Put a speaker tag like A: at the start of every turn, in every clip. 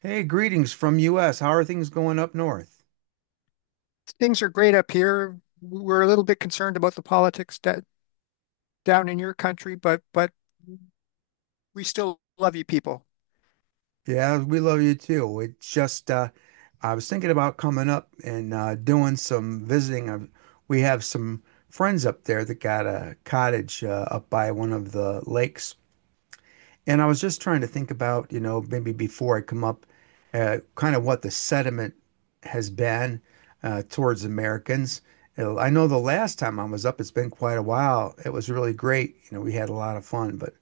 A: Hey, greetings from US. How are things going up north?
B: Things are great up here. We're a little bit concerned about the politics down in your country, but we still love you people.
A: Yeah, we love you too. It just I was thinking about coming up and doing some visiting. We have some friends up there that got a cottage up by one of the lakes. And I was just trying to think about, you know, maybe before I come up, kind of what the sentiment has been towards Americans. I know the last time I was up, it's been quite a while. It was really great. You know, we had a lot of fun. But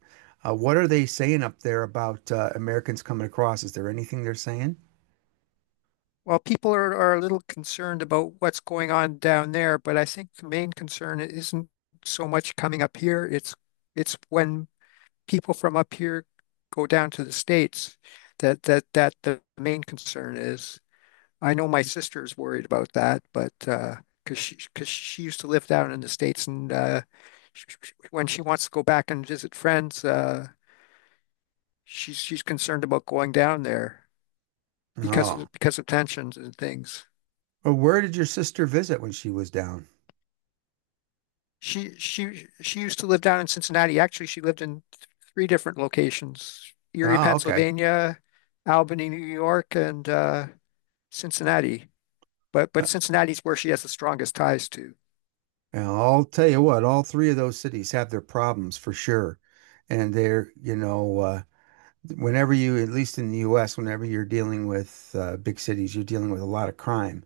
A: what are they saying up there about Americans coming across? Is there anything they're saying?
B: Well, people are a little concerned about what's going on down there, but I think the main concern isn't so much coming up here. It's when people from up here go down to the States that the main concern is. I know my sister is worried about that, but because she used to live down in the States, and when she wants to go back and visit friends, she's concerned about going down there because
A: Oh.
B: of because of tensions and things.
A: Well, where did your sister visit when she was down?
B: She used to live down in Cincinnati. Actually, she lived in three different locations: Erie,
A: Oh, okay.
B: Pennsylvania, Albany, New York, and Cincinnati. But
A: Uh,
B: Cincinnati's where she has the strongest ties to.
A: well, I'll tell you what, all three of those cities have their problems for sure. And they're, you know, whenever you, at least in the US, whenever you're dealing with big cities, you're dealing with a lot of crime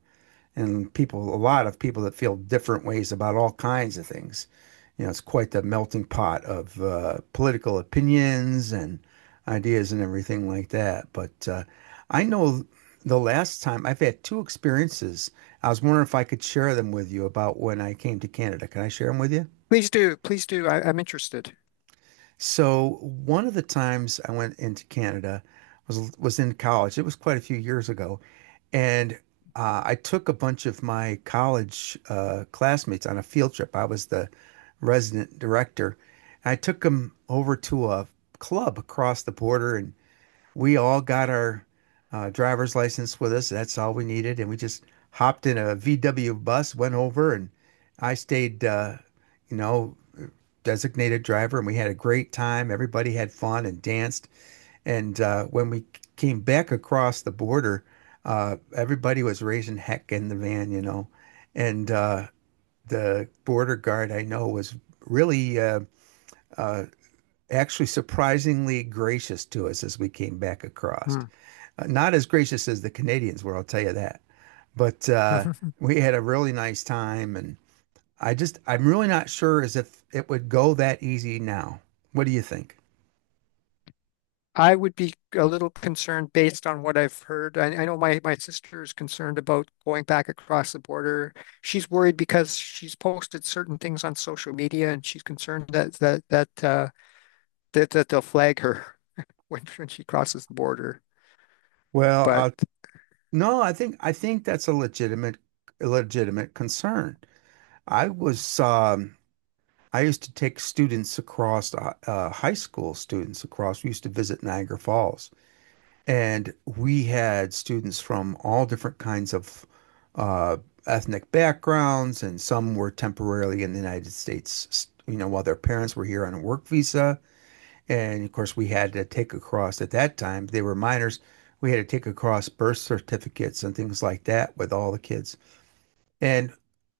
A: and people, a lot of people that feel different ways about all kinds of things. You know, it's quite the melting pot of political opinions and ideas and everything like that. But I know the last time I've had two experiences. I was wondering if I could share them with you about when I came to Canada. Can I share them with you?
B: Please do, please do. I'm interested.
A: So one of the times I went into Canada was in college. It was quite a few years ago, and I took a bunch of my college classmates on a field trip. I was the resident director. I took them over to a club across the border, and we all got our driver's license with us. That's all we needed, and we just hopped in a VW bus, went over, and I stayed, you know designated driver, and we had a great time. Everybody had fun and danced. And when we came back across the border, everybody was raising heck in the van, you know. And the border guard I know was really uh, actually surprisingly gracious to us as we came back across.
B: Hmm.
A: Not as gracious as the Canadians were, I'll tell you that. But
B: Mhm.
A: we had a really nice time and I'm really not sure as if it would go that easy now. What do you think?
B: I would be a little concerned based on what I've heard. I know my sister is concerned about going back across the border. She's worried because she's posted certain things on social media and she's concerned that they'll flag her when she crosses the border.
A: Well,
B: But
A: I No, I think that's a legitimate concern. I was I used to take students across high school students across. We used to visit Niagara Falls, and we had students from all different kinds of uh, ethnic backgrounds, and some were temporarily in the United States, you know, while their parents were here on a work visa. And of course, we had to take across at that time, they were minors. We had to take across birth certificates and things like that with all the kids. And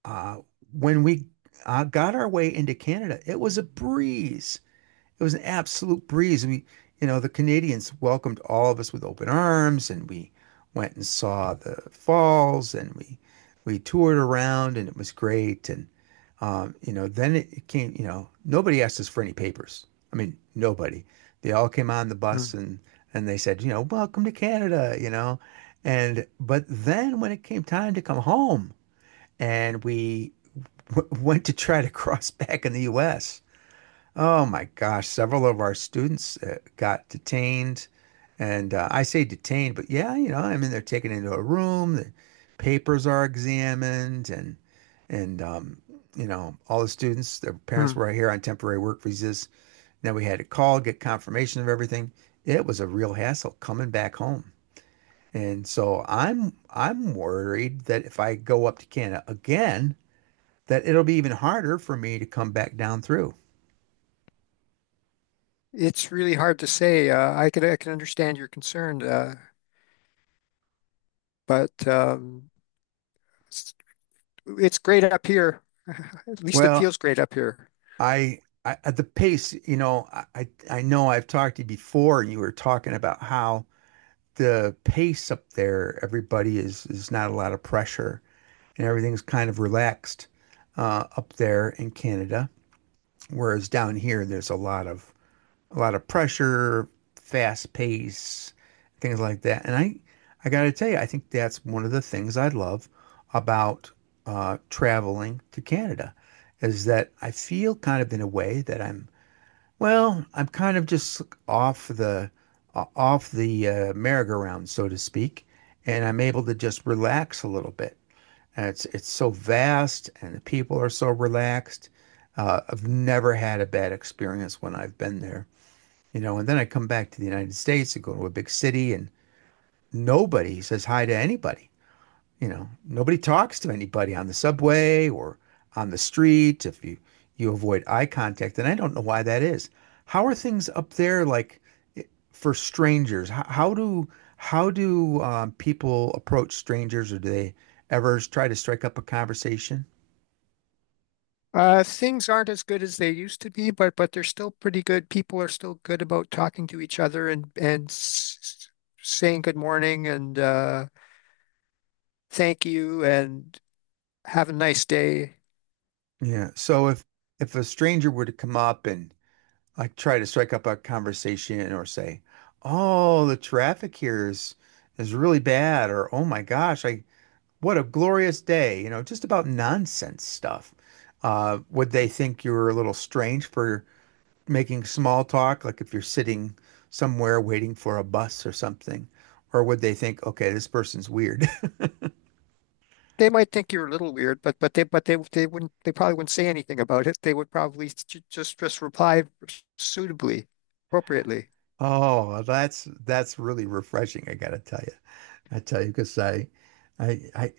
A: uh, when we got our way into Canada, it was a breeze it was an absolute breeze. We, you know, the Canadians welcomed all of us with open arms, and we went and saw the falls, and we toured around, and it was great. And you know, then it came. You know, nobody asked us for any papers. I mean, nobody. They all came on the bus
B: hmm,
A: and they said, you know, welcome to Canada. You know, and but then when it came time to come home, and we w- went to try to cross back in the U.S. Oh my gosh, several of our students got detained. And I say detained, but yeah, you know, I mean, they're taken into a room, the papers are examined, and, and, um, you know, all the students, their parents
B: hmm.
A: were here on temporary work visas. Then we had to call, get confirmation of everything. It was a real hassle coming back home. And so I'm worried that if I go up to Canada again, that it'll be even harder for me to come back down through.
B: It's really hard to say. I can understand your concern, but it's, it's great up here. At least it
A: Well,
B: feels great up here.
A: I, I at the pace, you know, I know I've talked to you before, and you were talking about how the pace up there, everybody is not a lot of pressure, and everything's kind of relaxed up there in Canada, whereas down here there's a lot of pressure, fast pace, things like that. And I gotta tell you, I think that's one of the things I love about traveling to Canada, is that I feel kind of in a way that I'm kind of just off the off the merry-go-round, so to speak, and I'm able to just relax a little bit. And it's so vast, and the people are so relaxed. I've never had a bad experience when I've been there, you know. And then I come back to the United States and go to a big city, and nobody says hi to anybody. You know, nobody talks to anybody on the subway or on the street if you avoid eye contact, and I don't know why that is. How are things up there like for strangers? How do people approach strangers, or do they ever try to strike up a conversation?
B: Things aren't as good as they used to be, but they're still pretty good. People are still good about talking to each other and saying good morning and thank you and have a nice day.
A: Yeah. So if a stranger were to come up and like try to strike up a conversation or say, "Oh, the traffic here is really bad," or "Oh my gosh, I what a glorious day," you know, just about nonsense stuff. Would they think you were a little strange for making small talk, like if you're sitting somewhere waiting for a bus or something? Or would they think, okay, this person's weird?
B: They might think you're a little weird, but they wouldn't they probably wouldn't say anything about it. They would probably just reply suitably, appropriately.
A: Oh, well, that's really refreshing, I gotta tell you. I tell you, because I, I,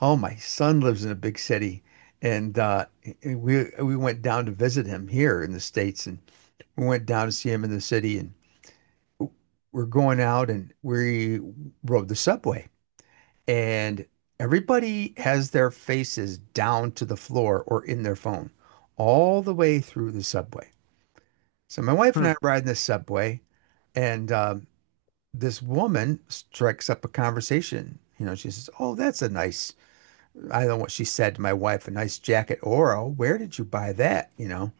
A: oh, my son lives in a big city, and we went down to visit him here in the States, and we went down to see him in the city, and we're going out and we rode the subway and everybody has their faces down to the floor or in their phone all the way through the subway. So my wife and I are
B: Hmm.
A: riding the subway and this woman strikes up a conversation. You know, she says, "Oh, that's a nice," I don't know what she said to my wife, "a nice jacket. Oro, where did you buy that?" You know?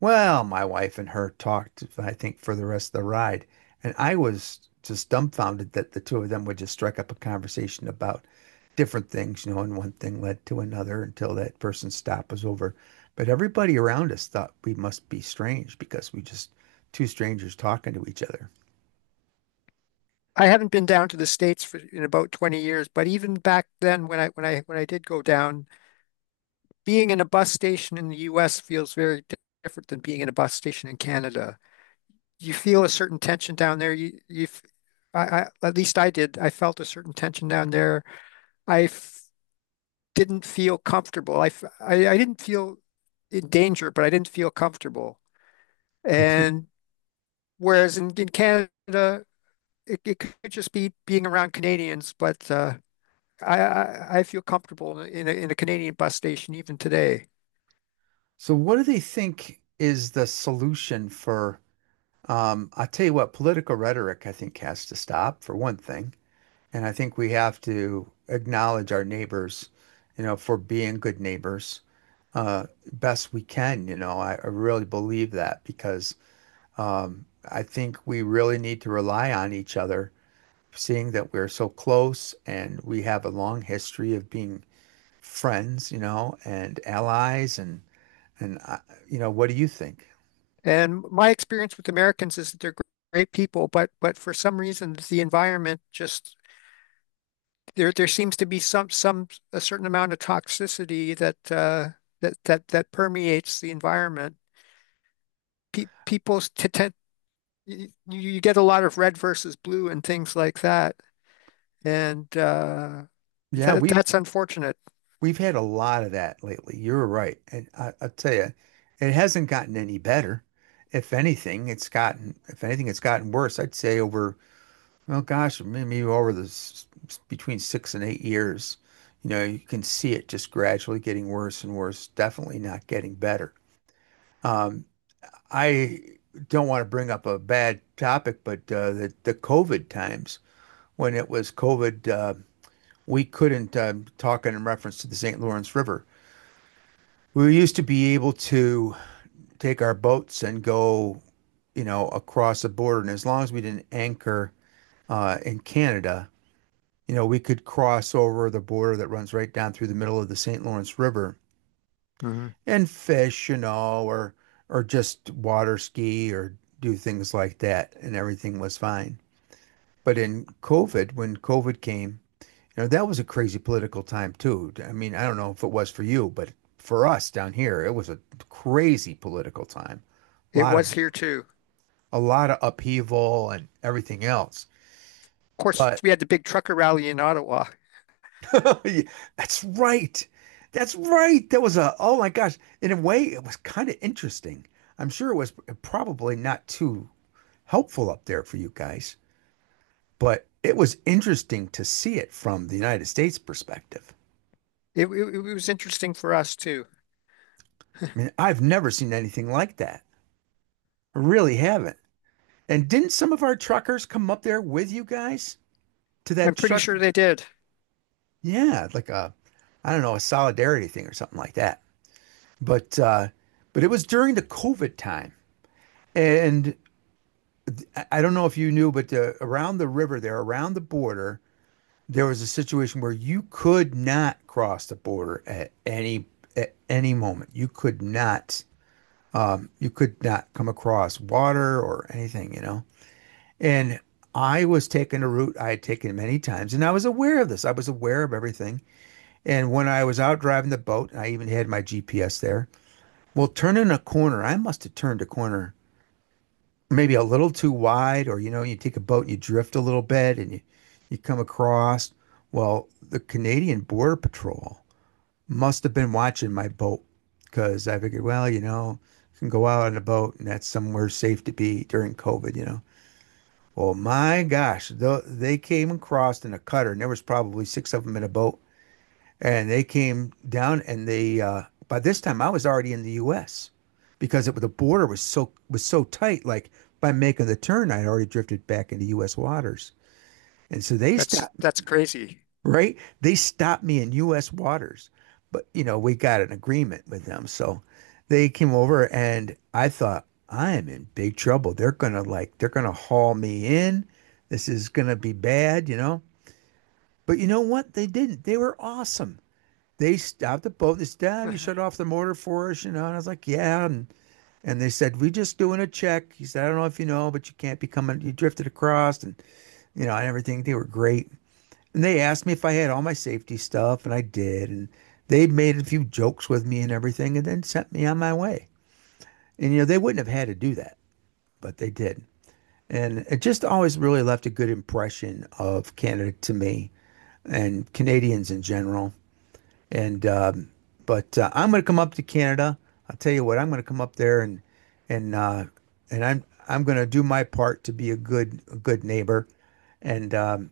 A: Well, my wife and her talked, I think, for the rest of the ride. And I was just dumbfounded that the two of them would just strike up a conversation about different things, you know, and one thing led to another until that person's stop was over. But everybody around us thought we must be strange because we just two strangers talking to each other.
B: I haven't been down to the States for in about 20 years, but even back then when I did go down. Being in a bus station in the US feels very different than being in a bus station in Canada. You feel a certain tension down there. You, f- I, at least I did. I felt a certain tension down there. I f didn't feel comfortable. I didn't feel in danger, but I didn't feel comfortable. And whereas in Canada, it could just be being around Canadians, but I feel comfortable in in a Canadian bus station even today.
A: So, what do they think is the solution for? I'll tell you what, political rhetoric, I think, has to stop for one thing. And I think we have to acknowledge our neighbors, you know, for being good neighbors, uh, best we can. You know, I really believe that because um, I think we really need to rely on each other, seeing that we're so close and we have a long history of being friends, you know, and allies and you know, what do you think?
B: And my experience with Americans is that they're great people, but for some reason the environment just there seems to be some a certain amount of toxicity that that permeates the environment. Pe People t tend you get a lot of red versus blue and things like that, and
A: Yeah, we.
B: that's unfortunate.
A: We've had a lot of that lately. You're right. And I'll tell you, it hasn't gotten any better. If anything, if anything, it's gotten worse. I'd say over, well, gosh, maybe over the between six and eight years, you know, you can see it just gradually getting worse and worse, definitely not getting better. Um, I don't want to bring up a bad topic, but the COVID times when it was COVID, we couldn't talk in reference to the St. Lawrence River. We used to be able to take our boats and go, you know, across the border. And as long as we didn't anchor in Canada, you know, we could cross over the border that runs right down through the middle of the St. Lawrence River
B: Mhm.
A: and fish, you know, or just water ski or do things like that, and everything was fine. But in COVID, when COVID came, you know, that was a crazy political time too. I mean, I don't know if it was for you, but for us down here, it was a crazy political time. a
B: It
A: lot of
B: was here too.
A: a lot of upheaval and everything else.
B: Of course,
A: But
B: we had the big trucker rally in Ottawa.
A: that's right. That's right. That was a oh my gosh. In a way, it was kind of interesting. I'm sure it was probably not too helpful up there for you guys, but it was interesting to see it from the United States perspective.
B: It was interesting for us too.
A: I mean, I've never seen anything like that. I really haven't. And didn't some of our truckers come up there with you guys to
B: I'm
A: that
B: pretty
A: truck?
B: sure they did.
A: Yeah, like a, I don't know, a solidarity thing or something like that. But uh, but it was during the COVID time, and don't know if you knew, but around the river there, around the border, there was a situation where you could not cross the border at any moment. You could not come across water or anything, you know. And I was taking a route I had taken many times, and I was aware of this. I was aware of everything. And when I was out driving the boat, I even had my GPS there. Well, turning a corner, I must have turned a corner maybe a little too wide, or you know, you take a boat and you drift a little bit and you come across. Well, the Canadian Border Patrol must have been watching my boat because I figured, well, you know, I can go out on a boat and that's somewhere safe to be during COVID, you know. Well, my gosh, they came across in a cutter, and there was probably six of them in a boat, and they came down and they by this time I was already in the US because the border was so tight, like by making the turn I'd already drifted back into US waters. And so they stopped,
B: That's crazy.
A: right? They stopped me in US waters. But you know, we got an agreement with them. So they came over and I thought I am in big trouble. They're gonna they're gonna haul me in. This is gonna be bad, you know. But you know what? They didn't. They were awesome. They stopped the boat. They said, "Damn, you shut off the motor for us," you know. And I was like, "Yeah." And they said, "We're just doing a check." He said, "I don't know if you know, but you can't be coming. You drifted across, and you know, and everything. They were great." And they asked me if I had all my safety stuff, and I did. And they made a few jokes with me and everything, and then sent me on my way. And you know, they wouldn't have had to do that, but they did. And it just always really left a good impression of Canada to me and Canadians in general. And but I'm going to come up to Canada. I'll tell you what, I'm going to come up there and and uh, and I'm going to do my part to be a good neighbor. And um,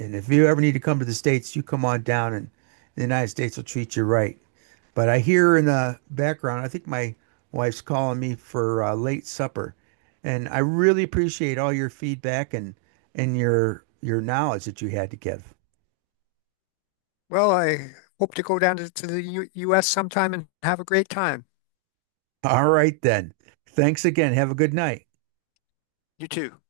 A: and if you ever need to come to the states, you come on down, and the United States will treat you right. But I hear in the background, I think my wife's calling me for late supper, and I really appreciate all your feedback and your knowledge that you had to give.
B: Well, I hope to go down to the U US sometime and have a great time.
A: All right then. Thanks again. Have a good night.
B: You too.